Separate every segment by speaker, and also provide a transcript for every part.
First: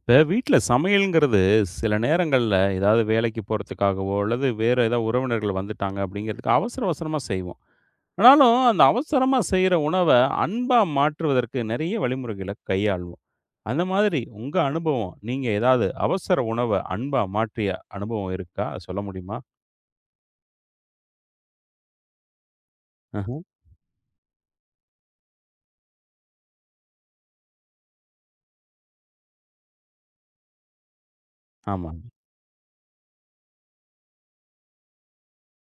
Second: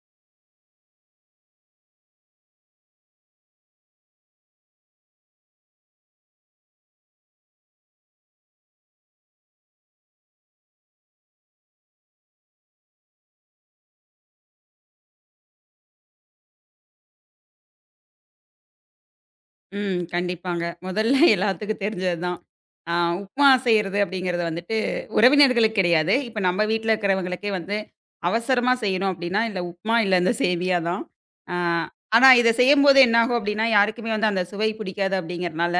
Speaker 1: இப்ப வீட்ல சமையல்ங்கிறது சில நேரங்கள்ல ஏதாவது வேலைக்கு போறதுக்காகவோ, அல்லது வேற ஏதாவது உறவினர்கள் வந்துட்டாங்க அப்படிங்கிறதுக்கு அவசர அவசரமா செய்வோம். ஆனாலும் அந்த அவசரமா செய்ற உணவ அன்பா மாற்றுவதற்கு நிறைய வழிமுறைகளை கையாள்வோம். அந்த மாதிரி உங்க அனுபவம், நீங்க ஏதாவது அவசர உணவ அன்பா மாற்றிய அனுபவம் இருக்கா? அத சொல்ல முடியுமா?
Speaker 2: ம். கண்டிப்பாங்க. முதல்ல எல்லாத்துக்கும் தெரிஞ்சதுதான். ஆ
Speaker 1: அஹ.
Speaker 2: உப்புமா செய்றது அப்படிங்கிறது வந்துட்டு உறவினர்களுக்கு கிடையாது. இப்ப நம்ம வீட்ல இருக்கிறவங்களுக்கே வந்து அவசரமா செய்யணும் அப்படின்னா, இல்ல உப்புமா, இல்ல இந்த சேமியா தான். ஆ
Speaker 1: ஆமா.
Speaker 2: ஆனா இத செய்யும்போது என்னாகும் அப்படின்னா, யாருக்குமே வந்து அந்த சுவை பிடிக்காது அப்படிங்கிறனால,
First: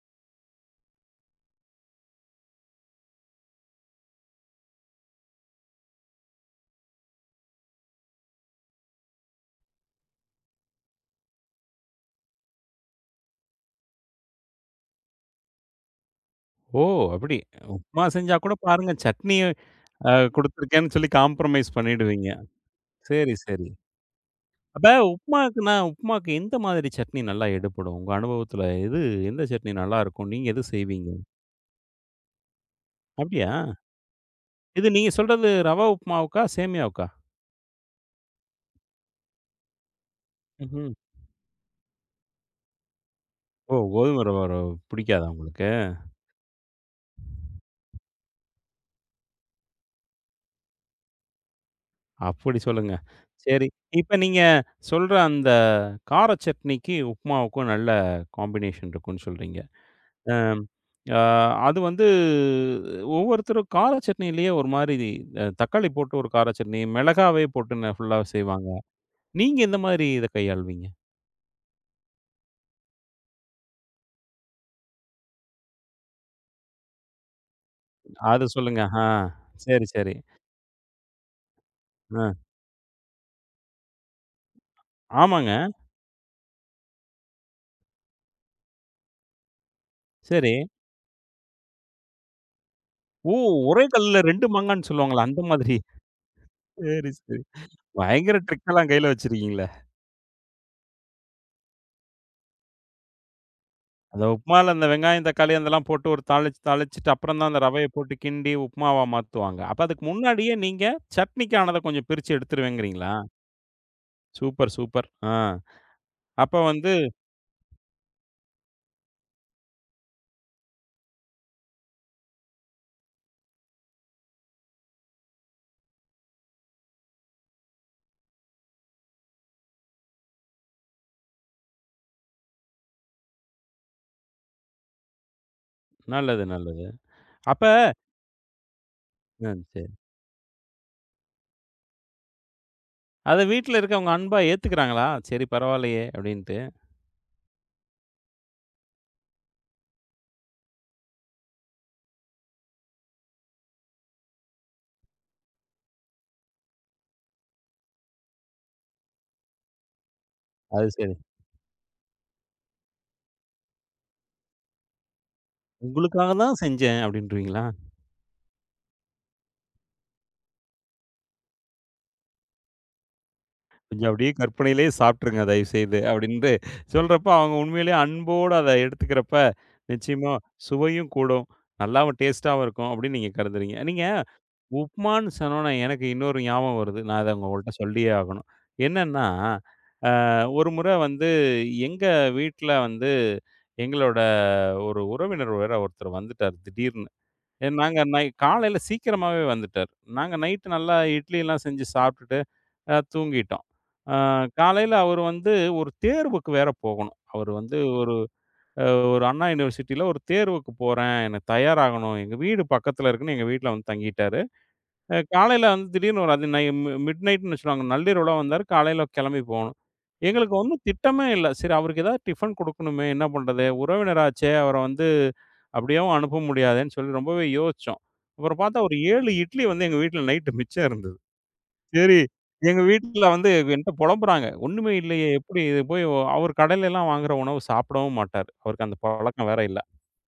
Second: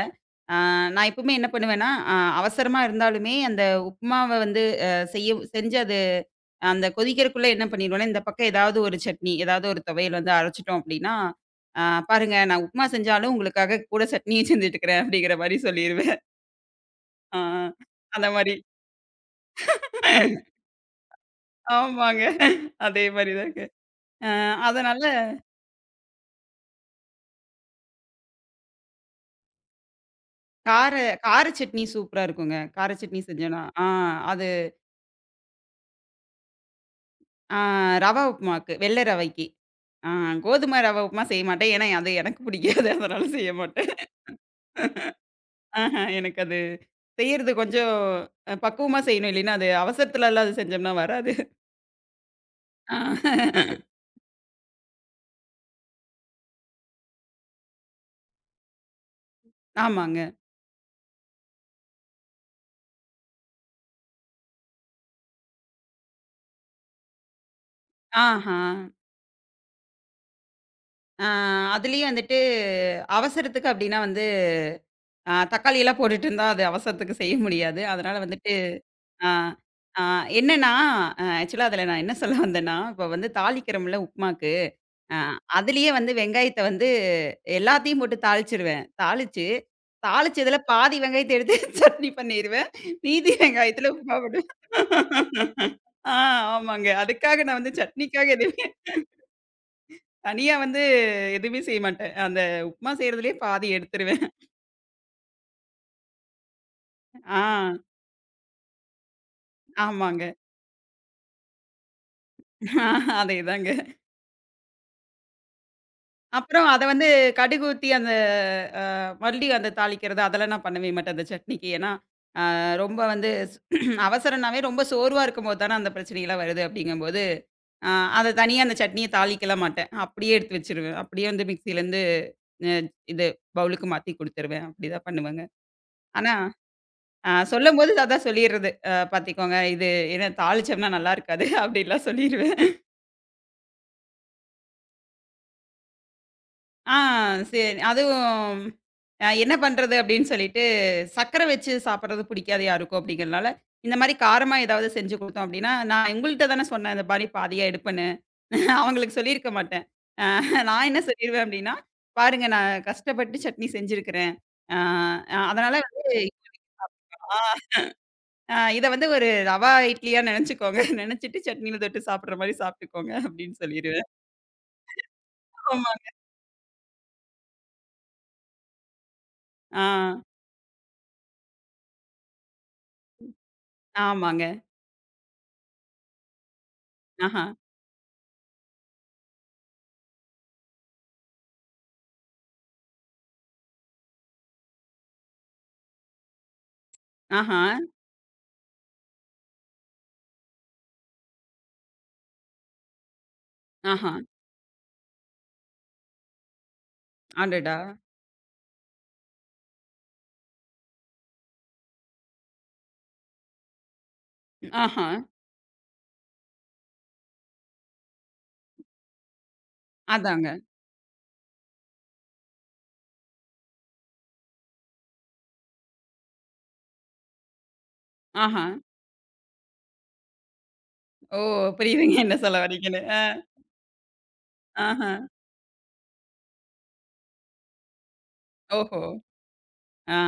Speaker 2: ஆ நான் எப்பவுமே என்ன பண்ணுவேன்னா, அவசரமா இருந்தாலுமே அந்த உப்புமாவ வந்து செய்ய செஞ்சு அது அந்த கொதிக்கிறதுக்குள்ள என்ன பண்ணிருவேன்னா, இந்த பக்கம் ஏதாவது ஒரு சட்னி, ஏதாவது ஒரு துவையல் வந்து அரைச்சுட்டோம் அப்படின்னா ஆ பாருங்க நான் உப்புமா செஞ்சாலும் உங்களுக்காக கூட சட்னியும் செஞ்சுட்டுருக்கிறேன் அப்படிங்கிற மாரி சொல்லிருவேன்.
Speaker 1: ஓ! அப்படி.
Speaker 2: ஆ
Speaker 1: உப்புமா
Speaker 2: அந்த
Speaker 1: செஞ்சா கூட
Speaker 2: மாரி.
Speaker 1: பாருங்க சட்னி அ குடுத்துருக்கேன்னு சொல்லி காம்ப்ரமைஸ்
Speaker 2: ஆமாங்க.
Speaker 1: பண்ணிடுவீங்க.
Speaker 2: அதே மாரி
Speaker 1: சரி,
Speaker 2: தாங்க.
Speaker 1: சரி.
Speaker 2: அ
Speaker 1: அப்ப
Speaker 2: அதனால
Speaker 1: உப்புமாக்குன்னா, உப்புமாக்கு எந்த மாதிரி சட்னி நல்லா எடுபடும்? உங்க அனுபவத்துல எது எந்த சட்னி நல்லாருக்கும்? நீங்க எது
Speaker 2: கார
Speaker 1: செய்வீங்க?
Speaker 2: கார சட்னி சூப்பரா இருக்குங்க. கார சட்னி
Speaker 1: அப்படியா?
Speaker 2: செஞ்சோன்னா, அது
Speaker 1: இது நீங்க சொல்றது ரவா உப்புமாவுக்கா? சேமியாவுக்கா?
Speaker 2: ஆ ரவா உப்புமாக்கு, வெள்ள ரவைக்கு. ஆ கோதுமை
Speaker 1: ம்ஹ்ம்.
Speaker 2: ரவா உப்புமா செய்ய மாட்டேன். ஏன்னா அது எனக்கு பிடிக்காது. அதனால செய்ய
Speaker 1: ஓ!
Speaker 2: மாட்டேன்.
Speaker 1: கோதுமை ரவா பிடிக்காதா உங்களுக்கு?
Speaker 2: எனக்கு அது செய்யறது கொஞ்சம் பக்குவமா செய்யணும். இல்லைன்னா அது அவசரத்துலலாம் அது செஞ்சோம்னா வராது.
Speaker 1: அப்படி சொல்லுங்க.
Speaker 2: ஆ
Speaker 1: சரி. இப்ப நீங்க சொல்ற அந்த கார சட்னிக்கு, உப்புமாவுக்கும் நல்ல காம்பினேஷன் இருக்குன்னு சொல்றீங்க.
Speaker 2: ஆமாங்க.
Speaker 1: அம் அ அது வந்து ஒவ்வொருத்தரும் கார சட்னியிலேயே ஒரு மாரி தக்காளி போட்டு ஒரு கார சட்னி, மிளகாவே போட்டு ஃபுல்லா
Speaker 2: ஆஹா.
Speaker 1: செய்வாங்க. நீங்க எந்த மாதிரி இத கையாள்வீங்க?
Speaker 2: ஆ அதுலயும் வந்துட்டு அவசரத்துக்கு அப்டின்னா வந்து, தக்காளி எல்லாம் போட்டுட்டு இருந்தா அது அவசரத்துக்கு செய்ய முடியாது. அதனால
Speaker 1: அத
Speaker 2: வந்துட்டு
Speaker 1: சொல்லுங்க. ஆ.
Speaker 2: அ
Speaker 1: சரி,
Speaker 2: அ
Speaker 1: சரி.
Speaker 2: என்னன்னா, ஆக்சுவலா அதுல நான் என்ன
Speaker 1: ஆ.
Speaker 2: சொல்ல வந்தேன்னா, இப்ப வந்து தாளிக்கிறோம்ல உப்புமாக்கு, அ
Speaker 1: ஆமாங்க.
Speaker 2: அதுலயே வந்து வெங்காயத்த வந்து எல்லாத்தையும் போட்டு தாளிச்சுருவேன். தாளிச்சு,
Speaker 1: சரி.
Speaker 2: தாளிச்சதுல பாதி வெங்காயத்த எடுத்து சட்னி பண்ணிருவேன். மீதி
Speaker 1: ஓ! ஒரே
Speaker 2: வெங்காயத்துல உப்புமா
Speaker 1: கல்லுல 2
Speaker 2: போடுவேன்.
Speaker 1: மாங்கான்னு சொல்லுவாங்களே, அந்த மாதிரி.
Speaker 2: ஆ ஆமாங்க.
Speaker 1: சரி, சரி.
Speaker 2: அதுக்காக நான் வந்து சட்னிக்காக
Speaker 1: பயங்கர
Speaker 2: எதுவுமே
Speaker 1: ட்ரிக்கெல்லாம் கையில வச்சிருக்கீங்களே.
Speaker 2: தனியா வந்து எதுவுமே செய்ய மாட்டேன். அந்த உப்புமா செய்றதுலயே பாதி
Speaker 1: அந்த
Speaker 2: எடுத்துருவேன்.
Speaker 1: உப்புமால அந்த வெங்காயம், தக்காளி அதெல்லாம் போட்டு ஒரு தாளிச்சு தாளிச்சுட்டு அப்புறம் தான் அந்த
Speaker 2: ஆ,
Speaker 1: ரவைய போட்டு கிண்டி உப்புமாவா மாத்துவாங்க. அப்ப அதுக்கு
Speaker 2: ஆமாங்க.
Speaker 1: முன்னாடியே நீங்க சட்னிக்கானத கொஞ்சம் பிரிச்சு
Speaker 2: ஆ,
Speaker 1: எடுத்துருவேங்கிறீங்களா?
Speaker 2: அதேதாங்க.
Speaker 1: Super, super. ஆ. அப்ப
Speaker 2: அப்புறம் அத
Speaker 1: வந்து
Speaker 2: வந்து கடுகு ஊத்தி அந்த அ மறுபடியும் அந்த தாளிக்கிறது அதெல்லாம் நான் பண்ணவே மாட்டேன் அந்த சட்னிக்கு. ஏன்னா, ரொம்ப வந்து அவசரம்னாவே ரொம்ப சோர்வா இருக்கும்போது தானே அந்த பிரச்சனைலாம் வருது அப்படிங்கும்போது, அ அத தனியா அந்த சட்னிய தாளிக்கலாம் மாட்டேன். அப்படியே எடுத்து வச்சுருவேன். அப்படியே வந்து மிக்ஸிலேருந்து அ இது பவுலுக்கு மாத்தி குடுத்துருவேன். அப்படிதான் பண்ணுவேங்க. ஆனா
Speaker 1: நல்லது, நல்லது. அப்ப
Speaker 2: சொல்லும்போது அதான் சொல்லிர்றது. பாத்துக்கோங்க
Speaker 1: ம் சரி.
Speaker 2: இது ஏன்னா தாளிச்சோம்னா நல்லா இருக்காது அப்படின்லாம் சொல்லிருவேன்.
Speaker 1: அத வீட்ல இருக்கவங்க அன்பா ஏத்துக்கிறாங்களா? சரி பரவாயில்லயே! அப்படின்ட்டு.
Speaker 2: ஆ சரி. அதுவும் என்ன பண்றது அப்படின்னு சொல்லிட்டு, சர்க்கரை வச்சு சாப்பிடுறது பிடிக்காது யாருக்கும் அப்படிங்கிறனால, இந்த மாரி காரமா ஏதாவது செஞ்சு குடுத்தோம் அப்படின்னா, நான் உங்கள்ட்ட தானே சொன்னேன் இந்த மாரி பாதியா எடுப்பேன்னு. அவங்களுக்கு சொல்லியிருக்க மாட்டேன். அ
Speaker 1: அது
Speaker 2: நான் என்ன
Speaker 1: சரி.
Speaker 2: சொல்லிருவேன் அப்படின்னா, பாருங்க நான் கஷ்டப்பட்டு சட்னி செஞ்சிருக்கிறேன். அ அ, அதனால வந்து
Speaker 1: "உங்களுக்காக தான் செஞ்சேன்"
Speaker 2: ஆ
Speaker 1: அப்படின்றீங்களா?
Speaker 2: ஆ இத வந்து ஒரு ரவா இட்லியா நெனச்சுக்கோங்க. நெனச்சுட்டு சட்னியில தொட்டு சாப்பிடுற மாரி சாப்பிட்டுக்கோங்க அப்டின்னு சொல்லிருவேன்.
Speaker 1: கொஞ்சம் அப்படியே கற்பனையிலேயே சாப்பிட்டுருங்க தயவுசெய்து
Speaker 2: ஆமாங்க.
Speaker 1: அப்படின்ட்டு சொல்றப்ப, அவங்க உண்மையிலேயே அன்போட அத எடுத்துக்கிறப்ப,
Speaker 2: ஆ.
Speaker 1: நிச்சயமா சுவையும் கூடும். நல்லாவும் டேஸ்ட்டாவும் இருக்கும் அப்படின்னு நீங்க கருதுறீங்க. நீங்க
Speaker 2: ஆமாங்க.
Speaker 1: உப்மான்னு சொன்னோனே எனக்கு இன்னொரு ஞாபகம் வருது. நான் அத
Speaker 2: ஆஹா,
Speaker 1: உங்கள்ட்ட சொல்லியே ஆகணும். என்னன்னா, அ ஒரு முறை வந்து எங்க வீட்ல வந்து எங்களோட ஒரு உறவினர் வேற ஒருத்தர் வந்துட்டாரு திடீர்னு.
Speaker 2: ஆஹா,
Speaker 1: நாங்க காலையில சீக்கிரமாவே வந்துட்டாரு. நாங்க நைட்டு நல்லா இட்லிலாம் செஞ்சு சாப்பிட்டுட்டு தூங்கிட்டோம்.
Speaker 2: ஆஹா.
Speaker 1: அ காலையில அவரு வந்து ஒரு தேர்வுக்கு வேற போகணும். அவரு
Speaker 2: அடடா!
Speaker 1: வந்து ஒரு அ ஒரு அண்ணா யுனிவர்சிட்டியில ஒரு தேர்வுக்கு போறேன். எனக்கு தயாராகணும். எங்க வீடு பக்கத்துல இருக்குன்னு எங்க வீட்ல வந்து தங்கிட்டாரு.
Speaker 2: ஆஹா.
Speaker 1: காலையில வந்து திடீர்னு ஒரு அது நை மி மிட் நைட்ன்னு வச்சுக்கோங்க. நள்ளிரவுல வந்தாரு. காலையில கிளம்பி போகணும்.
Speaker 2: அதாங்க.
Speaker 1: எங்களுக்கு ஒண்ணும் திட்டமே இல்ல. சரி அவருக்கு ஏதாவது டிஃபன் குடுக்கணுமே! என்ன பண்றது? உறவினராச்சே! அவர வந்து அப்படியேவும் அனுப்ப முடியாதேன்னு சொல்லி ரொம்பவே யோசிச்சோம். அப்புறம்
Speaker 2: ஆஹா.
Speaker 1: பார்த்தா ஒரு 7 இட்லி வந்து எங்க வீட்ல நைட்டு மிச்சம் இருந்தது.
Speaker 2: ஓ! புரியுதுங்க
Speaker 1: சரி.
Speaker 2: என்ன சொல்ல
Speaker 1: எங்க
Speaker 2: வர்றீங்கன்னு.
Speaker 1: வீட்ல வந்து என்ட்ட பொலம்புறாங்க. "ஒண்ணுமே
Speaker 2: ஆஹா.
Speaker 1: இல்லையே! எப்படி இது போய் ஒ" அவர் கடையிலலாம் வாங்குற உணவு சாப்பிடவும் மாட்டாரு. அவருக்கு அந்த
Speaker 2: ஓஹோ!
Speaker 1: பழக்கம் வேற இல்ல.
Speaker 2: ஆ.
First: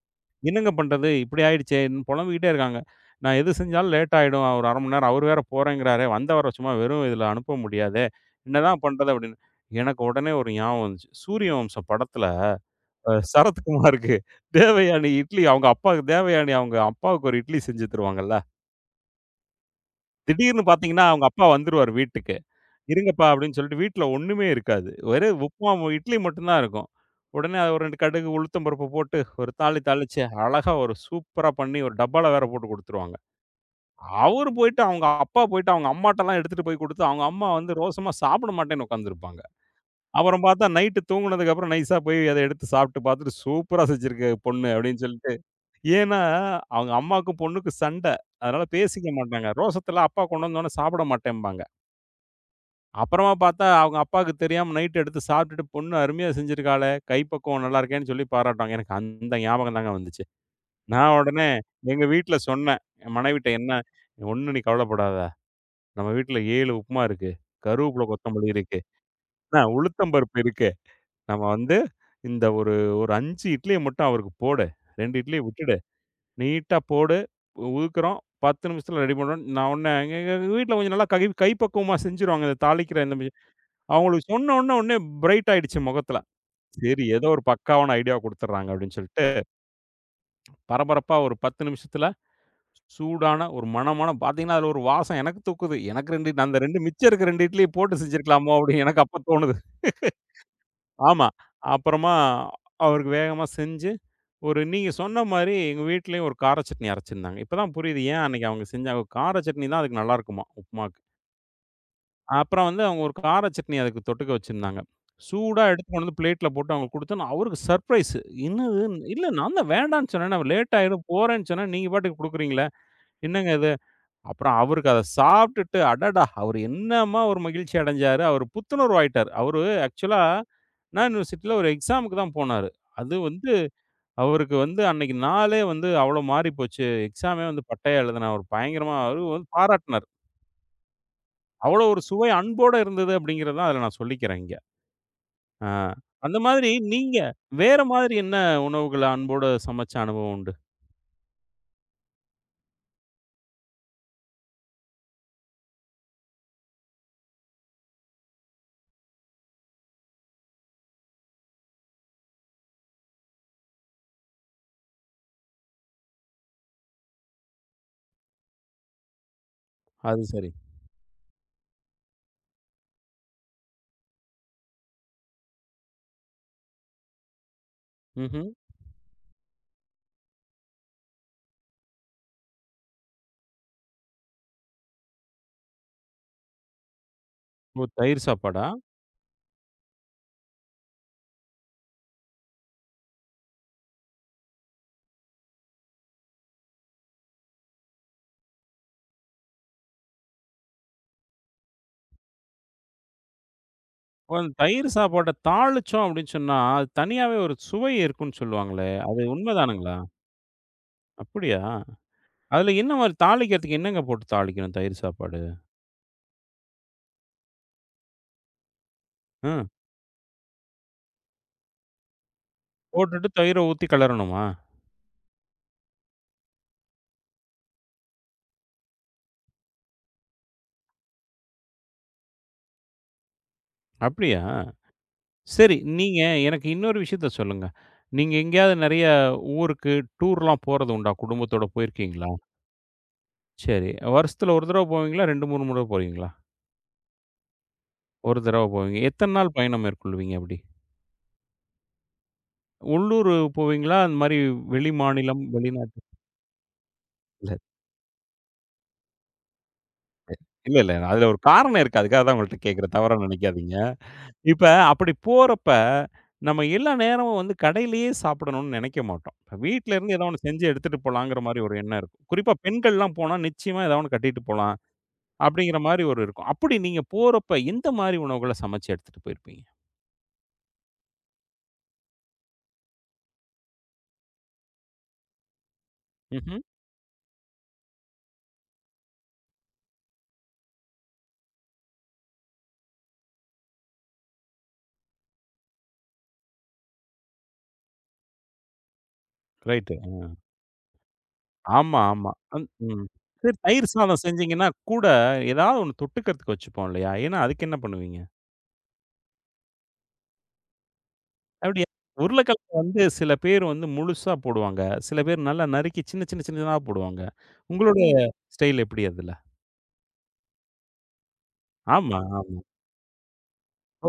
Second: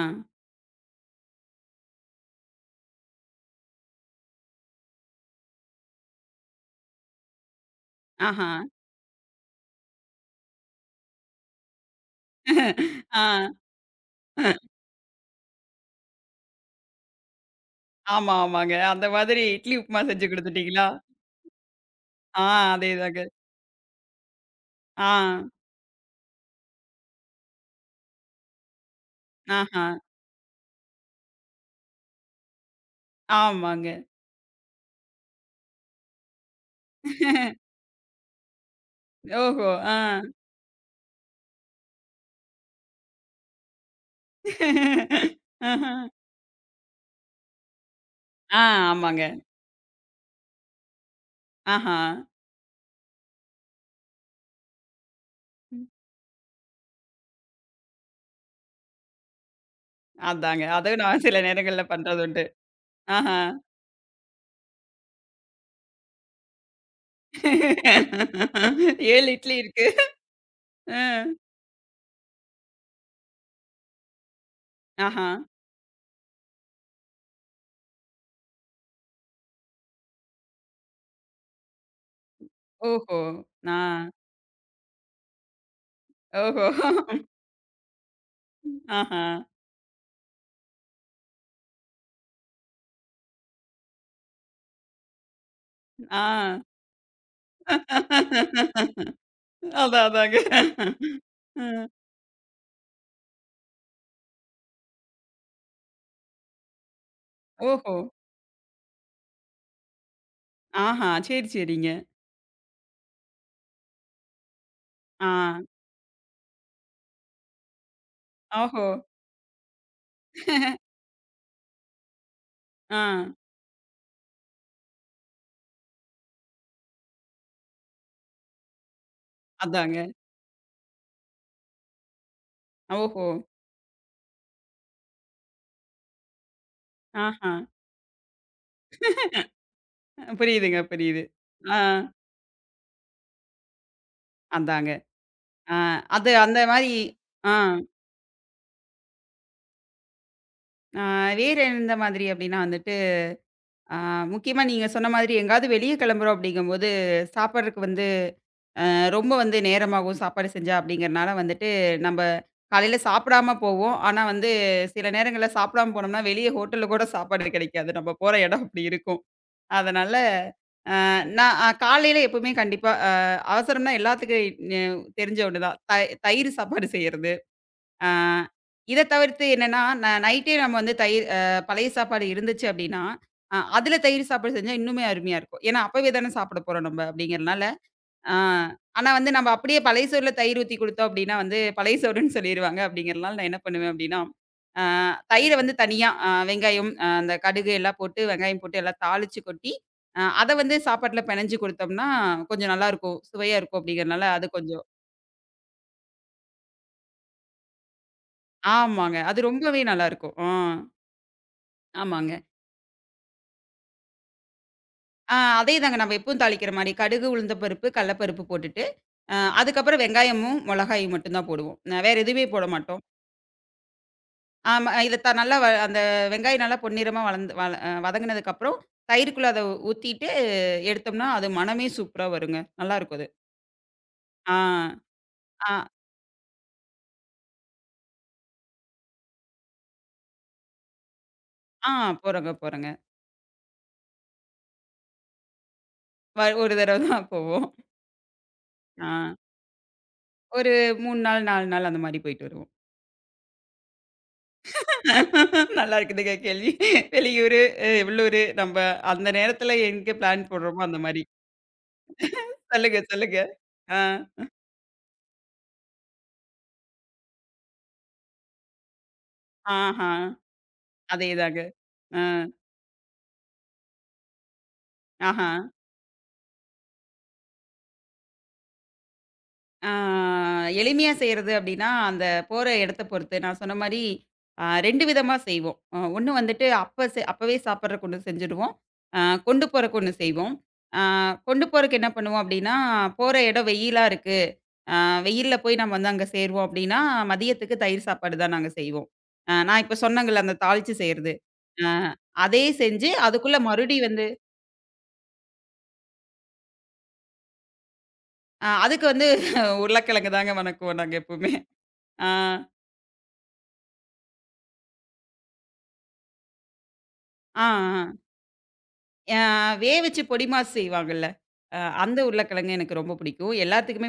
Speaker 1: "என்னங்க பண்றது? இப்படி ஆயிடுச்சேன்னு" பொலம்பிக்கிட்டே இருக்காங்க. நான் எது செஞ்சாலும் லேட் ஆயிடும். ஒரு ½ மணி நேரம். அவரு வேற போறேங்கிறாரே! வந்தவர சும்மா வெறும் இதுல அனுப்ப முடியாதே!
Speaker 2: ஆஹா.
Speaker 1: என்னதான் பண்றது? அப்படின்னு. எனக்கு உடனே ஒரு ஞாபகம் வந்துச்சு. சூரிய வம்சம் படத்துல
Speaker 2: ஆ.
Speaker 1: சரத்குமாருக்கு தேவயானி இட்லி அவங்க அப்பாவுக்கு தேவயானி அவங்க அப்பாவுக்கு ஒரு இட்லி செஞ்சு தருவாங்கல்ல.
Speaker 2: ஆமா, ஆமாங்க. அந்த மாதிரி இட்லி உப்புமா செஞ்சு
Speaker 1: திடீர்னு
Speaker 2: குடுத்துட்டீங்களா?
Speaker 1: பார்த்தீங்கன்னா, அவங்க அப்பா வந்துருவாரு வீட்டுக்கு.
Speaker 2: ஆ அதேதாங்க.
Speaker 1: இருங்கப்பா அப்படின்னு சொல்லிட்டு வீட்ல ஒண்ணுமே இருக்காது.
Speaker 2: ஆ.
Speaker 1: வெறும் உப்புமா, இட்லி மட்டும் தான் இருக்கும். உடனே அது ஒரு 2 கடுகு, உளுத்தம் பருப்பு போட்டு ஒரு தாளி
Speaker 2: ஆஹா.
Speaker 1: தாளிச்சு அழகா ஒரு சூப்பரா பண்ணி ஒரு டப்பால வேற போட்டு குடுத்துருவாங்க.
Speaker 2: ஆமாங்க.
Speaker 1: அவரு போயிட்டு அவங்க அப்பா போயிட்டு அவங்க அம்மாட்டலாம் எடுத்துட்டு போய் குடுத்து, அவங்க அம்மா வந்து ரோசமா சாப்பிட மாட்டேன்னு உட்கார்ந்துருப்பாங்க.
Speaker 2: ஓஹோ! ஆ.
Speaker 1: அப்புறம் பார்த்தா நைட்டு தூங்குனதுக்கு அப்புறம் நைஸா போய் அத எடுத்து சாப்பிட்டு பார்த்துட்டு, "சூப்பரா செஞ்சிருக்கு பொண்ணு" அப்படின்னு சொல்லிட்டு.
Speaker 2: ஆஹா.
Speaker 1: ஏன்னா அவங்க அம்மாக்கும் பொண்ணுக்கும் சண்டை.
Speaker 2: ஆ,
Speaker 1: அதனால பேசிக்க
Speaker 2: ஆமாங்க.
Speaker 1: மாட்டாங்க. ரோசத்தலாம் அப்பா கொண்டு வந்தோனே சாப்பிட மாட்டேன்பாங்க.
Speaker 2: ஆஹா.
Speaker 1: அப்புறமா பார்த்தா, அவங்க அப்பாவுக்கு தெரியாம நைட் எடுத்து சாப்பிட்டுட்டு,
Speaker 2: ம்.
Speaker 1: "பொண்ணு அருமையா செஞ்சிருக்காளே, கைப்பக்குவம் நல்லா இருக்கேன்னு" சொல்லி பாராட்டுவாங்க. எனக்கு அந்த ஞாபகம் தாங்க வந்துச்சு.
Speaker 2: அதாங்க. அதுவும்
Speaker 1: நான்
Speaker 2: நான் சில
Speaker 1: உடனே
Speaker 2: நேரங்கள்ல
Speaker 1: எங்க
Speaker 2: பண்றது
Speaker 1: வீட்ல
Speaker 2: உண்டு.
Speaker 1: சொன்னேன். என்
Speaker 2: ஆஹா.
Speaker 1: மனைவிட்ட, "என்ன ஒண்ணும் நீ கவலைப்படாத. நம்ம வீட்ல 7 உப்புமா இருக்கு. கருவேப்பில கொத்தமல்லி இருக்கு.
Speaker 2: 7 இட்லி
Speaker 1: என்ன
Speaker 2: இருக்கு.
Speaker 1: உளுத்தம் பருப்பு இருக்கு.
Speaker 2: அ.
Speaker 1: நம்ம வந்து இந்த ஒரு ஒரு 5 இட்லிய மட்டும் அவருக்கு போடு. 2
Speaker 2: ஆஹா.
Speaker 1: இட்லிய விட்டுடு. நீட்டா போடு. உதுக்குறோம். 10 நிமிஷத்துல ரெடி பண்ணுறோம்." நான் உடனே எங்க எங்க வீட்ல கொஞ்சம் நல்லா கைப்பக்குவமா செஞ்சுருவாங்க. இந்த தாளிக்கிற இந்த
Speaker 2: ஓஹோ! ஆ.
Speaker 1: அவங்களுக்கு சொன்ன உடனே உடனே பிரைட் ஆயிடுச்சு முகத்துல.
Speaker 2: ஓஹோ!
Speaker 1: சரி ஏதோ ஒரு பக்காவான ஐடியா குடுத்துடுறாங்க அப்படின்னு
Speaker 2: ஆஹா.
Speaker 1: சொல்லிட்டு, பரபரப்பா ஒரு 10 நிமிஷத்துல சூடான ஒரு மணமான பார்த்தீங்கன்னா, அதுல ஒரு வாசம் எனக்கு தூக்குது. எனக்கு
Speaker 2: ஆ.
Speaker 1: 2 இட்லி அந்த 2 மிச்சம் இருக்க 2 இட்லிய போட்டு செஞ்சிருக்கலாமோ அப்படின்னு எனக்கு அப்ப தோணுது.
Speaker 2: அதான், அதாங்க.
Speaker 1: ஆமா.
Speaker 2: அ.
Speaker 1: அப்புறமா அவருக்கு வேகமா செஞ்சு, ஒரு நீங்க சொன்ன மாரி எங்க வீட்லயும் ஒரு கார சட்னி அரைச்சிருந்தாங்க. இப்ப தான்
Speaker 2: ஓஹோ!
Speaker 1: புரியுது ஏன் அன்னைக்கு அவங்க செஞ்சாங்க. கார சட்னி தான் அதுக்கு நல்லாருக்குமாம். உப்புமா
Speaker 2: ஆஹா. சரி, சரிங்க.
Speaker 1: அப்புறம் வந்து அவங்க ஒரு கார சட்னி அதுக்கு தொட்டுக்க வச்சிருந்தாங்க.
Speaker 2: ஆ.
Speaker 1: சூடா எடுத்து கொண்டு வந்து பிளேட்ல போட்டு அவங்களுக்கு குடுத்தோன, அவருக்கு சர்ப்ரைஸ். என்னது?
Speaker 2: ஓஹோ!
Speaker 1: இல்ல நான் தான் வேண்டான்னு சொன்னேனே, லேட் ஆயிரும் போறேன்னு சொன்னேன். நீங்க பாட்டுக்கு குடுக்குறீங்களே!
Speaker 2: ஆ.
Speaker 1: என்னங்க இது? அப்புறம் அவருக்கு அத சாப்பிட்டுட்டு, அடடா! அவரு என்னம்மா ஒரு மகிழ்ச்சி அடைஞ்சாரு. அவரு புத்துணர்வு ஆயிட்டாரு. அவரு
Speaker 2: அதாங்க.
Speaker 1: ஆக்சுவலா அண்ணா யுனிவர்சிட்டில ஒரு எக்ஸாமுக்கு தான் போனாரு. அது
Speaker 2: ஓஹோ!
Speaker 1: வந்து அவருக்கு வந்து அன்னைக்கு நாளே வந்து அவ்ளோ மாறி போச்சு. எக்ஸாமே
Speaker 2: ஆஹா.
Speaker 1: வந்து பட்டையா எழுதினாரு. ஒரு பயங்கரமா அவரு வந்து பாராட்டுனாரு.
Speaker 2: புரியுதுங்க, புரியுது. ஆ.
Speaker 1: அவ்ளோ ஒரு சுவை அன்போட இருந்தது அப்படிங்கிறத தான் அதுல நான் சொல்லிக்கிறேன் இங்க.
Speaker 2: அதாங்க.
Speaker 1: ஆ.
Speaker 2: ஆ, அது
Speaker 1: அந்த
Speaker 2: அந்த
Speaker 1: மாதிரி
Speaker 2: மாரி
Speaker 1: நீங்க
Speaker 2: ஆ,
Speaker 1: வேற மாதிரி என்ன உணவுகள அன்போட சமைச்ச அனுபவம் உண்டு?
Speaker 2: ஆ வேற எந்த மாதிரி அப்டின்னா வந்துட்டு, ஆ முக்கியமா நீங்க சொன்ன மாதிரி எங்கயாவது வெளிய கிளம்புறோம் அப்டிங்கும்போது, சாப்பாடுறக்கு வந்து ரொம்ப வந்து நேரமாகும் சாப்பாடு செஞ்சா அப்டிங்கிறனால வந்துட்டு, நம்ப காலையில சாப்பிடாம போவோம். ஆனா வந்து சில நேரங்கள்ல சாப்பிடாம போனோம்னா, வெளிய ஹோட்டல்ல கூட சாப்பாடு கிடைக்காது. நம்ம போற இடம் அப்டி இருக்கும். அதனால
Speaker 1: அது சரி.
Speaker 2: நான் காலையில எப்பவுமே கண்டிப்பா அவசரம்னா எல்லாத்துக்கும் தெரிஞ்ச ஒண்ணு தான். தயிர் சாப்பாடு செய்யறது. ஆ,
Speaker 1: ம்ஹ்ம்.
Speaker 2: இத தவிர்த்து என்னன்னா, நைட்டே நம்ம வந்து தயிர் பழைய சாப்பாடு இருந்துச்சு அப்படின்னா, அதில தயிர் சாப்பாடு செஞ்சா இன்னுமே அருமையா இருக்கும். ஏன்னா, அப்பவே தானே சாப்பிட போறோம் நம்ம அப்படிங்கிறனால.
Speaker 1: ஓ! தயிர்
Speaker 2: ஆ
Speaker 1: சாப்பாடா?
Speaker 2: ஆனா வந்து நம்ம அப்படியே பழைய சோறுல தயிர் ஊத்தி குடுத்தோம் அப்படின்னா வந்து, பழைய சோறுன்னு சொல்லிருவாங்க. அப்படிங்கிறனால நான் என்ன பண்ணுவேன் அப்படின்னா, ஆ தயிர வந்து தனியா வெங்காயம், அந்த கடுகு எல்லாம் போட்டு, வெங்காயம் போட்டு எல்லாம் தாளிச்சு கொட்டி, அத வந்து சாப்பாட்டுல பெனஞ்சு குடுத்தோம்னா, கொஞ்சம் நல்லாருக்கும். சுவையா இருக்கும் அப்படிங்கிறனால
Speaker 1: ஓ!
Speaker 2: அது
Speaker 1: அந்த
Speaker 2: கொஞ்சம்
Speaker 1: தயிர் சாப்பாட்ட தாளிச்சோம் அப்படின்னு சொன்னா, அது தனியாவே ஒரு சுவை இருக்குன்னு சொல்லுவாங்களே!
Speaker 2: ஆமாங்க.
Speaker 1: அது
Speaker 2: அது ரொம்பவே
Speaker 1: உண்மைதானுங்களா?
Speaker 2: நல்லாருக்கும். ஆ.
Speaker 1: அப்படியா?
Speaker 2: ஆமாங்க.
Speaker 1: அதுல என்ன மாரி தாளிக்கிறதுக்கு என்னங்க போட்டு தாளிக்கணும் தயிர் சாப்பாடு?
Speaker 2: அதேதாங்க. நம்ம எப்பவும் தாளிக்கிற மாரி. கடுகு, உளுந்த பருப்பு, கடல பருப்பு போட்டுட்டு,
Speaker 1: ம்.
Speaker 2: அதுக்கப்புறம் வெங்காயமும், மொளகாயும் மட்டும் தான் போடுவோம். வேற எதுவுமே போட மாட்டோம்.
Speaker 1: போட்டுட்டு தயிர ஊத்தி கிளறணுமா?
Speaker 2: ஆமா இத நல்லா அந்த வெங்காயம் நல்லா பொன்னிறமா வளந்து வள அ வதங்குனதுக்கப்புறம், தயிருக்குள்ள அத ஊத்திட்டு எடுத்தோம்னா, அது மணமே சூப்பரா வருங்க. நல்லாருக்கும் அது.
Speaker 1: அப்படியா?
Speaker 2: ஆ,
Speaker 1: சரி.
Speaker 2: ஆ,
Speaker 1: நீங்க எனக்கு இன்னொரு விஷயத்த சொல்லுங்க. நீங்க எங்கேயாவது நெறைய ஊருக்கு டூர்லாம் போறது உண்டா? குடும்பத்தோட
Speaker 2: ஆ
Speaker 1: போயிருக்கீங்களா?
Speaker 2: போறோங்க, போறோங்க.
Speaker 1: சரி. வருஷத்துல 1 தடவ போவீங்களா? 2, 3 முறை போவீங்களா?
Speaker 2: ஒரு தடவ தான் போவோம்.
Speaker 1: 1 தடவ போவீங்க.
Speaker 2: ஆ
Speaker 1: எத்தன நாள் பயணம் மேற்கொள்வீங்க அப்படி?
Speaker 2: ஒரு 3 நாள், 4 நாள் அந்த மாரி போயிட்டு வருவோம்.
Speaker 1: உள்ளூர் போவீங்களா? அந்த மாரி வெளி மாநிலம்,
Speaker 2: நல்லா
Speaker 1: வெளிநாட்டு
Speaker 2: இருக்குதுங்க கேள்வி.
Speaker 1: இல்ல.
Speaker 2: வெளியூரு, உள்ளூரு நம்ம அந்த நேரத்துல எங்க பிளான்
Speaker 1: இல்ல,
Speaker 2: போடுறோமோ
Speaker 1: இல்ல.
Speaker 2: அந்த மாரி.
Speaker 1: அதுல ஒரு காரணம் இருக்கு. அதுக்காக தான் உங்கள்ட்ட கேட்கிறேன்.
Speaker 2: சொல்லுங்க,
Speaker 1: தவறா
Speaker 2: சொல்லுங்க.
Speaker 1: நெனைக்காதீங்க.
Speaker 2: ஆ,
Speaker 1: இப்ப அப்படி போறப்ப, நம்ம எல்லா நேரமும் வந்து கடையிலேயே சாப்பிடணும்னு நெனைக்க மாட்டோம். இப்ப வீட்ல
Speaker 2: ஆஹா.
Speaker 1: இருந்து ஏதோ ஒண்ணு செஞ்சு எடுத்துட்டு போலாங்கிற
Speaker 2: அதேதாங்க.
Speaker 1: மாரி ஒரு எண்ணம்
Speaker 2: ஆ,
Speaker 1: இருக்கும். குறிப்பா பெண்கள்லாம் போனா நிச்சயமா ஏதா ஒண்ணு கட்டிட்டு போலாம்,
Speaker 2: ஆஹா.
Speaker 1: அப்படிங்கிற மாரி ஒரு இருக்கும். அப்படி நீங்க போறப்ப எந்த மாரி உணவுகள சமைச்சு எடுத்துட்டு போயிருப்பீங்க?
Speaker 2: ஆ எளிமையா செய்றது அப்டின்னா, அந்த போற இடத்த பொறுத்து. நான் சொன்ன மாரி 2 விதமா செய்வோம். ஒண்ணு
Speaker 1: ம்ஹ்ம்.
Speaker 2: வந்துட்டு அப்ப அப்பவே சாப்பிடுறக்கு ஒண்ணு செஞ்சுடுவோம். அ கொண்டு போறக்கு ஒண்ணு செய்வோம். ஆ கொண்டு போறக்கு என்ன பண்ணுவோம் அப்டின்னா, போற இடம் வெயிலா இருக்கு. ஆ வெயில்ல போய் நம்ம வந்து அங்க சேர்வோம் அப்படின்னா, மதியத்துக்கு தயிர் சாப்பாடு தான் நாங்க செய்வோம். நான்
Speaker 1: ரைட்.
Speaker 2: இப்ப சொன்னேங்கல்ல அந்த தாளிச்சு செய்றது. அ
Speaker 1: ஆமா, ஆமா.
Speaker 2: அதே
Speaker 1: அந் ம்.
Speaker 2: செஞ்சு
Speaker 1: சரி
Speaker 2: அதுக்குள்ள
Speaker 1: தயிர்
Speaker 2: மறுபடி
Speaker 1: சாதம்
Speaker 2: வந்து
Speaker 1: செஞ்சீங்கன்னா, கூட ஏதாவது ஒண்ணு தொட்டுக்கிறதுக்கு வச்சுப்போம் இல்லையா? ஏன்னா அதுக்கு என்ன பண்ணுவீங்க?
Speaker 2: அதுக்கு வந்து உருளைக்கிழங்கு தாங்க வணக்குவோம் நாங்க எப்பவுமே.
Speaker 1: அப்படியா?
Speaker 2: ஆ,
Speaker 1: உருளைக்கிழங்கு வந்து சில பேர் வந்து முழுசா போடுவாங்க. சில பேர் நல்லா நறுக்கி சின்ன சின்ன சின்னதா போடுவாங்க.
Speaker 2: ஆ, ஆ.
Speaker 1: உங்களுடைய ஸ்டைல் எப்படி அதுல?
Speaker 2: அ வேவிச்சு பொடி மாஸ் செய்வாங்கல்ல. அந்த
Speaker 1: ஆமா.
Speaker 2: உருளைக்கிழங்கு எனக்கு ரொம்ப பிடிக்கும்.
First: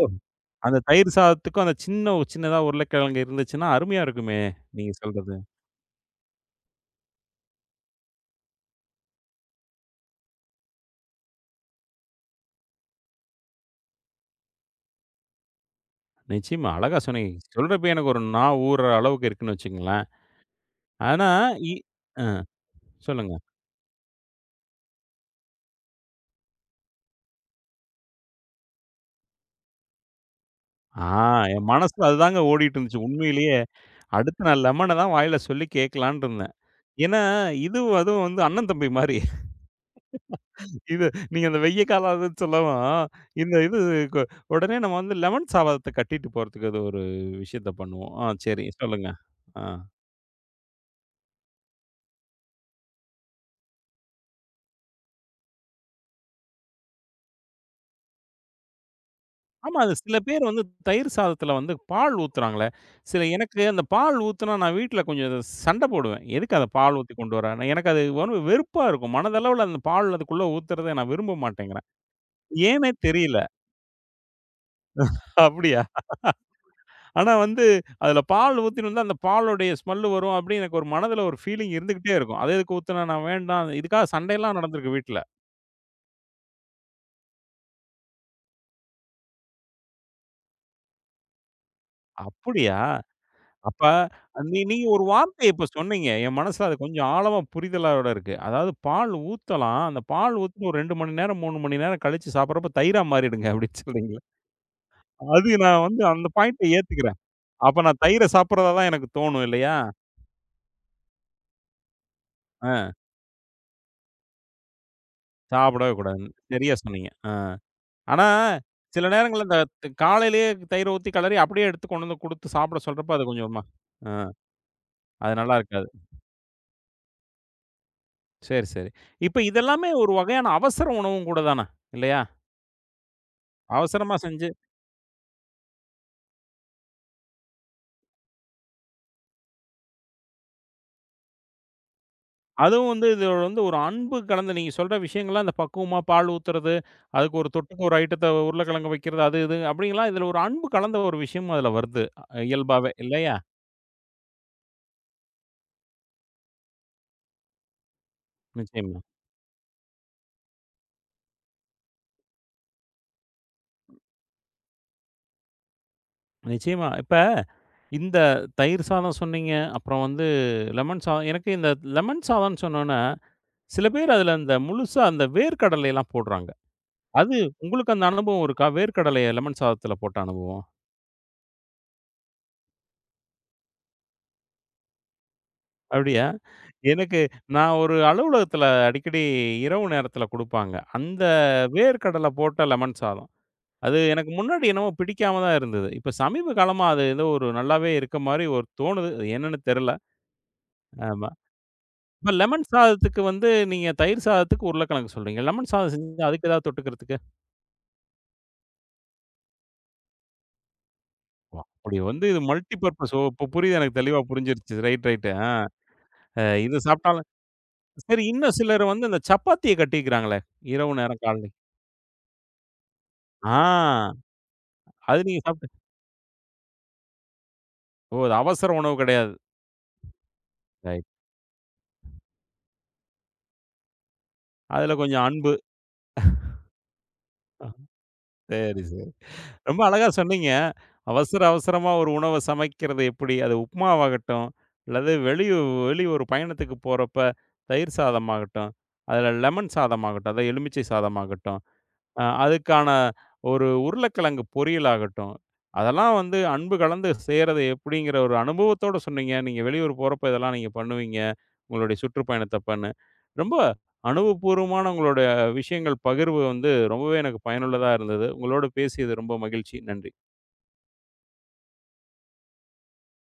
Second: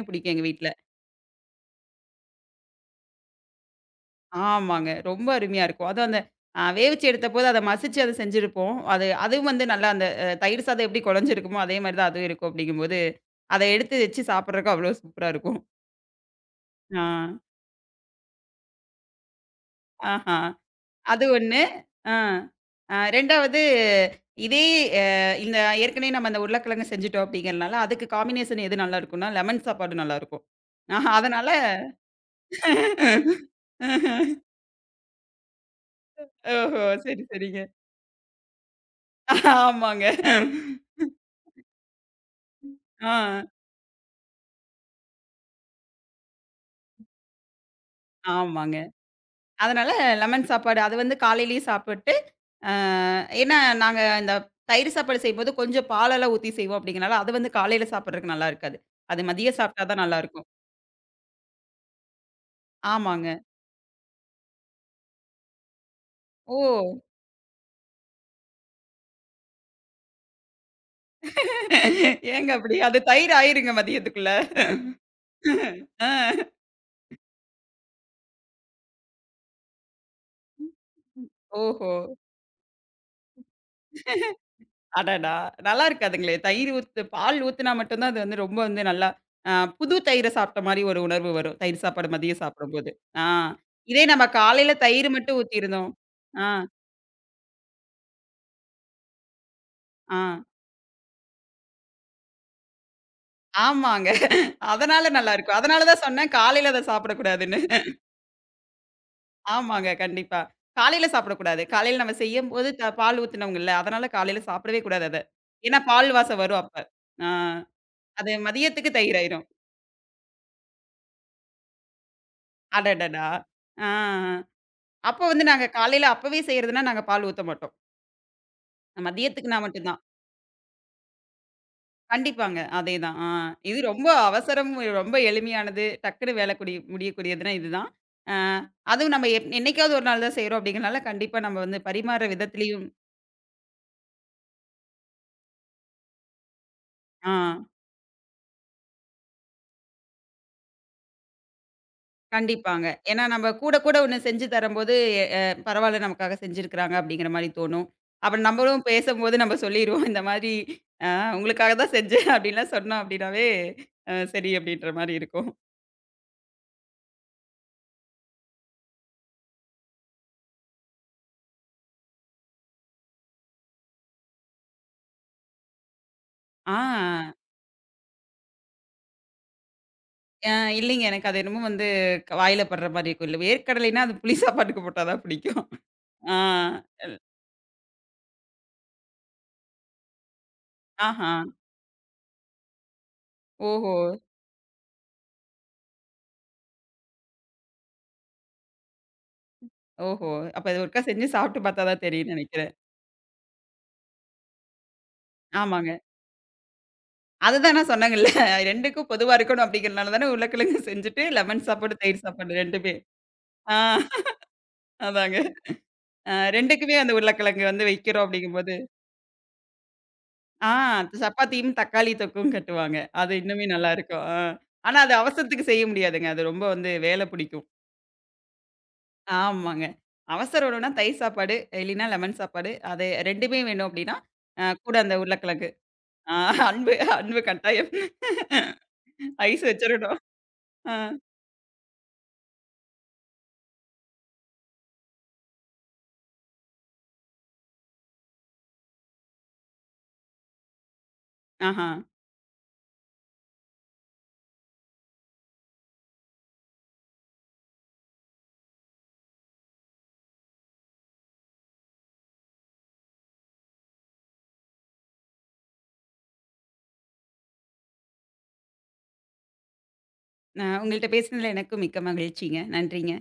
Speaker 1: ஓ!
Speaker 2: பிடிக்கும் எங்க வீட்ல.
Speaker 1: அந்த தயிர் சாதத்துக்கும் அந்த சின்ன சின்னதா உருளைக்கிழங்கு இருந்துச்சுன்னா, அருமையா இருக்குமே!
Speaker 2: ஆமாங்க.
Speaker 1: நீங்க
Speaker 2: ரொம்ப
Speaker 1: சொல்றது.
Speaker 2: அருமையா இருக்கும். அதுவும் அந்த வேவிச்சு எடுத்தபோது அத மசிச்சு அத செஞ்சிருப்போம். அது அதுவும் வந்து நல்லா அந்த தயிர் சாதம் எப்படி குழஞ்சிருக்குமோ, அதே மாரி தான் அதுவும் இருக்கும் அப்படிங்கும்போது அத எடுத்து வச்சு சாப்பிடுறதுக்கு அவ்வளோ சூப்பரா இருக்கும்.
Speaker 1: நிச்சயமா. அழகா
Speaker 2: ஆ.
Speaker 1: சொன்னீங்க. சொல்றப்பயே எனக்கு ஒரு ஊர்ற அளவுக்கு இருக்குன்னு வச்சுக்கங்களேன்.
Speaker 2: ஆஹா! அது
Speaker 1: ஆனா
Speaker 2: ஒண்ணு.
Speaker 1: இ
Speaker 2: ஆ.
Speaker 1: ஆ சொல்லுங்க.
Speaker 2: 2வது இதே அ இந்த ஏற்கனவே நம்ம அந்த உருளைக்கிழங்கு செஞ்சுட்டோம் அப்படிங்கிறனால, அதுக்கு காம்பினேஷன் எது நல்லாருக்கும்னா, லெமன் சாப்பாடு நல்லாருக்கும்.
Speaker 1: ஆ
Speaker 2: ஆஹா அதனால
Speaker 1: என் மனசுல அதுதாங்க ஓடிட்டு இருந்துச்சு. உண்மையிலேயே அடுத்து நான் லெமன தான் வாயில சொல்லி கேட்கலான்ட்டு இருந்தேன்.
Speaker 2: ஓஹோ!
Speaker 1: ஏன்னா,
Speaker 2: சரி, சரிங்க.
Speaker 1: இதுவும் அதுவும் வந்து அண்ணன் தம்பி மாரி.
Speaker 2: ஆமாங்க.
Speaker 1: இது நீங்க அந்த வெய்ய காலம் அதுன்னு சொல்லவும்,
Speaker 2: ஆ.
Speaker 1: இந்த கு உடனே நம்ம வந்து லெமன் சாதத்த கட்டிட்டு போறதுக்கு அது ஒரு விஷயத்த பண்ணுவோம். ஆ சரி
Speaker 2: ஆமாங்க.
Speaker 1: சொல்லுங்க. ஆ.
Speaker 2: அதனால லெமன் சாப்பாடு அது வந்து காலையிலேயே சாப்பிட்டு, அ ஏன்னா நாங்க இந்த தயிர் சாப்பாடு செய்யும்போது கொஞ்சம் பாலெல்லாம் ஊத்தி செய்வோம் அப்படிங்கிறனால, அது வந்து காலையில சாப்பிடுறதுக்கு நல்லா இருக்காது. அது மதியம்
Speaker 1: ஆமா,
Speaker 2: சாப்பிட்டா
Speaker 1: அது
Speaker 2: தான்
Speaker 1: சில பேர்
Speaker 2: நல்லாருக்கும்.
Speaker 1: வந்து தயிர் சாதத்துல வந்து பால் ஊத்துறாங்களே! சில
Speaker 2: ஆமாங்க.
Speaker 1: எனக்கு அந்த பால் ஊத்துனா நான் வீட்ல கொஞ்சம் இது சண்ட போடுவேன். எதுக்கு
Speaker 2: ஓ!
Speaker 1: அத பால் ஊத்தி கொண்டு வர? நான் எனக்கு அது ஒரு வெறுப்பா இருக்கும். மனதளவுல அந்த பால் அதுக்குள்ள ஊத்துறத நான் விரும்ப மாட்டேங்கிறேன்.
Speaker 2: ஏங்க அப்படி?
Speaker 1: ஏன்னே
Speaker 2: அது தயிர்
Speaker 1: தெரியல.
Speaker 2: ஆயிருங்க மதியத்துக்குள்ள.
Speaker 1: அப்படியா?
Speaker 2: ஆ.
Speaker 1: ஆனா வந்து, அதில பால் ஊத்தினோம்ல, அந்த பாலுடைய ஸ்மெல் வரும் அப்டின்னு எனக்கு ஒரு மனதில ஒரு ஃபீலிங்
Speaker 2: ஓஹோ!
Speaker 1: இருந்துகிட்டே இருக்கும். "அது எதுக்கு ஊத்துன? நான் வேண்டாம்." இதுக்காக சண்டைலாம் நடந்திருக்கு வீட்ல.
Speaker 2: அடடா! நல்லா இருக்காதுங்களே. தயிர் ஊத்து பால் ஊத்துனா மட்டும் தான் அது வந்து ரொம்ப வந்து நல்லா அ புது தயிர சாப்பிட்ட மாரி ஒரு உணர்வு வரும். தயிர் சாப்பாடு மதியம்
Speaker 1: "அப்படியா?
Speaker 2: சாப்பிடும்போது. ஆ.
Speaker 1: அப்ப
Speaker 2: இதே நம்ம காலையில
Speaker 1: நீங்க ஒரு
Speaker 2: தயிர் மட்டும்
Speaker 1: வார்த்தைய இப்ப
Speaker 2: ஊத்தியிருந்தோம்.
Speaker 1: சொன்னீங்க. என்
Speaker 2: ஆ,
Speaker 1: மனசுல அது கொஞ்சம் ஆழமா புரிதலோட இருக்கு. அதாவது பால் ஊத்தலாம். அந்த
Speaker 2: ஆ.
Speaker 1: பால் ஊத்தி ஒரு 2 மணி நேரம், 3 மணி நேரம் கழிச்சு சாப்பிடுறப்ப தயிரா மாறிடுங்க." அப்டின்னு
Speaker 2: ஆமாங்க.
Speaker 1: சொல்றீங்களே.
Speaker 2: அதனால
Speaker 1: அது
Speaker 2: நல்லாருக்கும்.
Speaker 1: நான்
Speaker 2: அதனால
Speaker 1: வந்து
Speaker 2: தான்
Speaker 1: அந்த
Speaker 2: சொன்னேன், காலையில
Speaker 1: பாயிண்ட்ட
Speaker 2: அத
Speaker 1: ஏத்துக்கிறேன்.
Speaker 2: சாப்பிடக்கூடாதுன்னு.
Speaker 1: அப்ப நான் தயிர சாப்பிடுறதா தான் எனக்கு தோணும் இல்லையா?
Speaker 2: ஆமாங்க, கண்டிப்பா. காலையில சாப்பிடக்கூடாது. காலையில நம்ம செய்யும்போது
Speaker 1: ஆ
Speaker 2: பால் ஊத்துனோங்கல்ல, அதனால காலையில சாப்பிடவே கூடாது அத. ஏன்னா
Speaker 1: சாப்பிடவே
Speaker 2: பால்
Speaker 1: கூடாதுன்னு.
Speaker 2: வாசம் வரும்
Speaker 1: சரியா
Speaker 2: அப்ப.
Speaker 1: சொன்னீங்க.
Speaker 2: ஆ
Speaker 1: ஆ. ஆனா,
Speaker 2: அது மதியத்துக்கு
Speaker 1: சில
Speaker 2: தயிர்
Speaker 1: நேரங்கள்ல
Speaker 2: ஆயிரும்.
Speaker 1: இந்த காலையிலேயே தயிர ஊத்தி கெளறி அப்படியே எடுத்து கொண்டு வந்து குடுத்து சாப்பிட சொல்றப்ப, அது
Speaker 2: அடடடா!
Speaker 1: கொஞ்சம் ம
Speaker 2: ஆ.
Speaker 1: அ
Speaker 2: அப்போ
Speaker 1: அது
Speaker 2: வந்து
Speaker 1: நல்லா
Speaker 2: நாங்க
Speaker 1: இருக்காது.
Speaker 2: காலையில அப்பவே செய்றதுன்னா, நாங்க பால் ஊத்த மாட்டோம்.
Speaker 1: சரி, சரி. இப்ப
Speaker 2: மதியத்துக்குனா மட்டும்
Speaker 1: இதெல்லாமே
Speaker 2: தான்.
Speaker 1: ஒரு வகையான அவசர உணவும் கூட தான, இல்லையா?
Speaker 2: கண்டிப்பாங்க. அதேதான். இது ரொம்ப
Speaker 1: அவசரமா செஞ்சு
Speaker 2: அவசரம், ரொம்ப எளிமையானது, டக்குனு வேல கூடி முடியக்கூடியதுன்னா இதுதான். ஆ அதுவும் நம்ம என்னைக்காவது ஒரு நாள் தான் செய்றோம் அப்படிங்கிறனால, கண்டிப்பா நம்ம வந்து பரிமாற விதத்திலயும்
Speaker 1: அதுவும் வந்து இது வந்து ஒரு அன்பு கலந்த நீங்க சொல்ற விஷயங்கள்லாம் இந்த பக்குவமா பால் ஊத்துறது,
Speaker 2: ஆ
Speaker 1: அதுக்கு ஒரு தொட்டுக்க ஒரு ஐட்டத்த உருளைக்கிழங்கு வைக்கிறது, அது இது அப்படிங்கலாம் இதுல ஒரு அன்பு கலந்த ஒரு விஷயமும் அதுல வருது.
Speaker 2: கண்டிப்பாங்க.
Speaker 1: இயல்பாவே
Speaker 2: ஏன்னா
Speaker 1: இல்லையா?
Speaker 2: நம்ம கூட கூட ஒண்ணு செஞ்சு தரும்போது, எ அ பரவால்ல நமக்காக செஞ்சிருக்கிறாங்க அப்படிங்கிற மாரி தோணும். அப்புறம் நம்மளும்
Speaker 1: நிச்சயமா,
Speaker 2: பேசம்போது நம்ம சொல்லிருவோம். இந்த மாதிரி ஆ உங்களுக்காக தான் செஞ்சேன் அப்படின்லாம் சொன்னோம் அப்படின்னாவே, சரி அப்படின்ற மாரி இருக்கும்.
Speaker 1: நிச்சயமா. இப்ப இந்த தயிர் சாதம் சொன்னீங்க. அப்புறம் வந்து லெமன் சாதம். எனக்கு இந்த லெமன் சாதம்ன்னு சொன்னோனே, சில பேர் அதுல அந்த முழுசா அந்த வேர்க்கடலைலாம் போடுறாங்க.
Speaker 2: ஆ.
Speaker 1: அது உங்களுக்கு அந்த அனுபவம் இருக்கா? வேர்க்கடலைய லெமன் சாதத்துல போட்ட
Speaker 2: ஆ
Speaker 1: அனுபவம்?
Speaker 2: இல்லைங்க. எனக்கு அது என்னமோ வந்து வாயில படுற மாரி இருக்கும். இல்ல வேர்க்கடலைன்னா அது புளி சாப்பாட்டுக்கு போட்டா தான் பிடிக்கும்.
Speaker 1: அப்படியா?
Speaker 2: ஆ.
Speaker 1: எனக்கு நான் ஒரு அலுவலகத்துல அடிக்கடி இரவு நேரத்துல குடுப்பாங்க. அந்த
Speaker 2: ஆஹா.
Speaker 1: வேர்க்கடல போட்ட லெமன் சாதம்.
Speaker 2: ஓஹோ!
Speaker 1: அது எனக்கு முன்னாடி என்னமோ பிடிக்காம தான் இருந்தது. இப்ப சமீப காலமா அது ஏதோ ஒரு நல்லாவே இருக்க மாரி ஒரு தோணுது. அது என்னன்னு தெர்ல.
Speaker 2: ஓஹோ! அப்ப அது ஒருக்கா செஞ்சு
Speaker 1: அ
Speaker 2: சாப்பிட்டு பார்த்தா தான்
Speaker 1: இப்ப
Speaker 2: தெரியும்ன்னு
Speaker 1: லெமன்
Speaker 2: நெனைக்கிறேன்.
Speaker 1: சாதத்துக்கு வந்து நீங்க தயிர் சாதத்துக்கு உருளைக்கிழங்கு சொல்றீங்க. லெமன்
Speaker 2: ஆமாங்க.
Speaker 1: சாதம் செஞ்சா அதுக்கு ஏதாவது தொட்டுக்கிறதுக்கு?
Speaker 2: அதுதான் நான் சொன்னேங்கல்ல. 2க்கும் பொதுவா இருக்கணும் அப்படிங்கிறனால தானே உருளைக்கிழங்கு செஞ்சுட்டு
Speaker 1: ஓ!
Speaker 2: லெமன்
Speaker 1: அப்படி
Speaker 2: சாப்பாடு,
Speaker 1: வந்து
Speaker 2: தயிர்
Speaker 1: இது
Speaker 2: சாப்பாடு
Speaker 1: மல்டி
Speaker 2: 2மே.
Speaker 1: பர்ப்பஸ். ஓ! இப்ப
Speaker 2: ஆ
Speaker 1: புரியுது எனக்கு தெளிவா புரிஞ்சிருச்சு. ரைட்.
Speaker 2: அதாங்க.
Speaker 1: ஆ இது
Speaker 2: 2க்குமே அந்த
Speaker 1: சாப்பிட்டாலும்
Speaker 2: உருளைக்கிழங்கு வந்து
Speaker 1: சரி
Speaker 2: வைக்கிறோம்
Speaker 1: இன்னும்
Speaker 2: அப்படிங்கும்போது,
Speaker 1: சிலர் வந்து இந்த சப்பாத்திய கட்டிக்கிறாங்களே!
Speaker 2: ஆ
Speaker 1: இரவு நேரம் காலைல.
Speaker 2: சப்பாத்தியும் தக்காளி தொக்கும் கட்டுவாங்க. அது இன்னுமே
Speaker 1: ஆ
Speaker 2: நல்லாருக்கும். ஆ. ஆனா அது
Speaker 1: அது நீங்க
Speaker 2: அவசரத்துக்கு
Speaker 1: சாப்பிட்டு
Speaker 2: செய்ய முடியாதுங்க. அது ரொம்ப வந்து வேல பிடிக்கும்.
Speaker 1: ஓ! அது அவசர உணவு கிடையாது.
Speaker 2: ஆமாங்க. அவசர உணவுனா
Speaker 1: ரைட்.
Speaker 2: தயிர் சாப்பாடு, இல்லைன்னா லெமன் சாப்பாடு. அது 2மே வேணும் அப்படின்னா,
Speaker 1: அதுல
Speaker 2: கூட அந்த
Speaker 1: கொஞ்சம் அன்பு.
Speaker 2: உருளைக்கிழங்கு. ஆ அன்பு அன்பு கட்டாயம்.
Speaker 1: சரி, சரி.
Speaker 2: ஐஸ்
Speaker 1: ரொம்ப அழகா
Speaker 2: வச்சிரணும்.
Speaker 1: சொன்னீங்க.
Speaker 2: ஆ.
Speaker 1: அவசர அவசரமா ஒரு உணவ சமைக்கிறது எப்படி? அது உப்புமாவாகட்டும், அல்லது வெளி வெளி ஒரு பயணத்துக்கு போறப்ப தயிர் சாதமாகட்டும், அதில லெமன் சாதமாகட்டும், அதாவது எலுமிச்சை சாதமாகட்டும்,
Speaker 2: ஆஹா.
Speaker 1: அதுக்கான ஒரு உருளைக்கிழங்கு பொரியல் ஆகட்டும். அதெல்லாம் வந்து அன்பு கலந்து செய்றது எப்படிங்கிற ஒரு அனுபவத்தோட சொன்னீங்க. நீங்க வெளியூர் போறப்ப இதெல்லாம் நீங்க பண்ணுவீங்க. உங்களுடைய சுற்றுப்பயணத்தப்பன்னு. ரொம்ப அனுபவபூர்வமான உங்களுடைய விஷயங்கள் பகிர்வு வந்து ரொம்பவே எனக்கு பயனுள்ளதா இருந்தது. உங்களோடு பேசியது ரொம்ப மகிழ்ச்சி. நன்றி.
Speaker 2: உங்கள்ட்ட பேசினதுல எனக்கும் மிக்க மகிழ்ச்சிங்க. நன்றிங்க.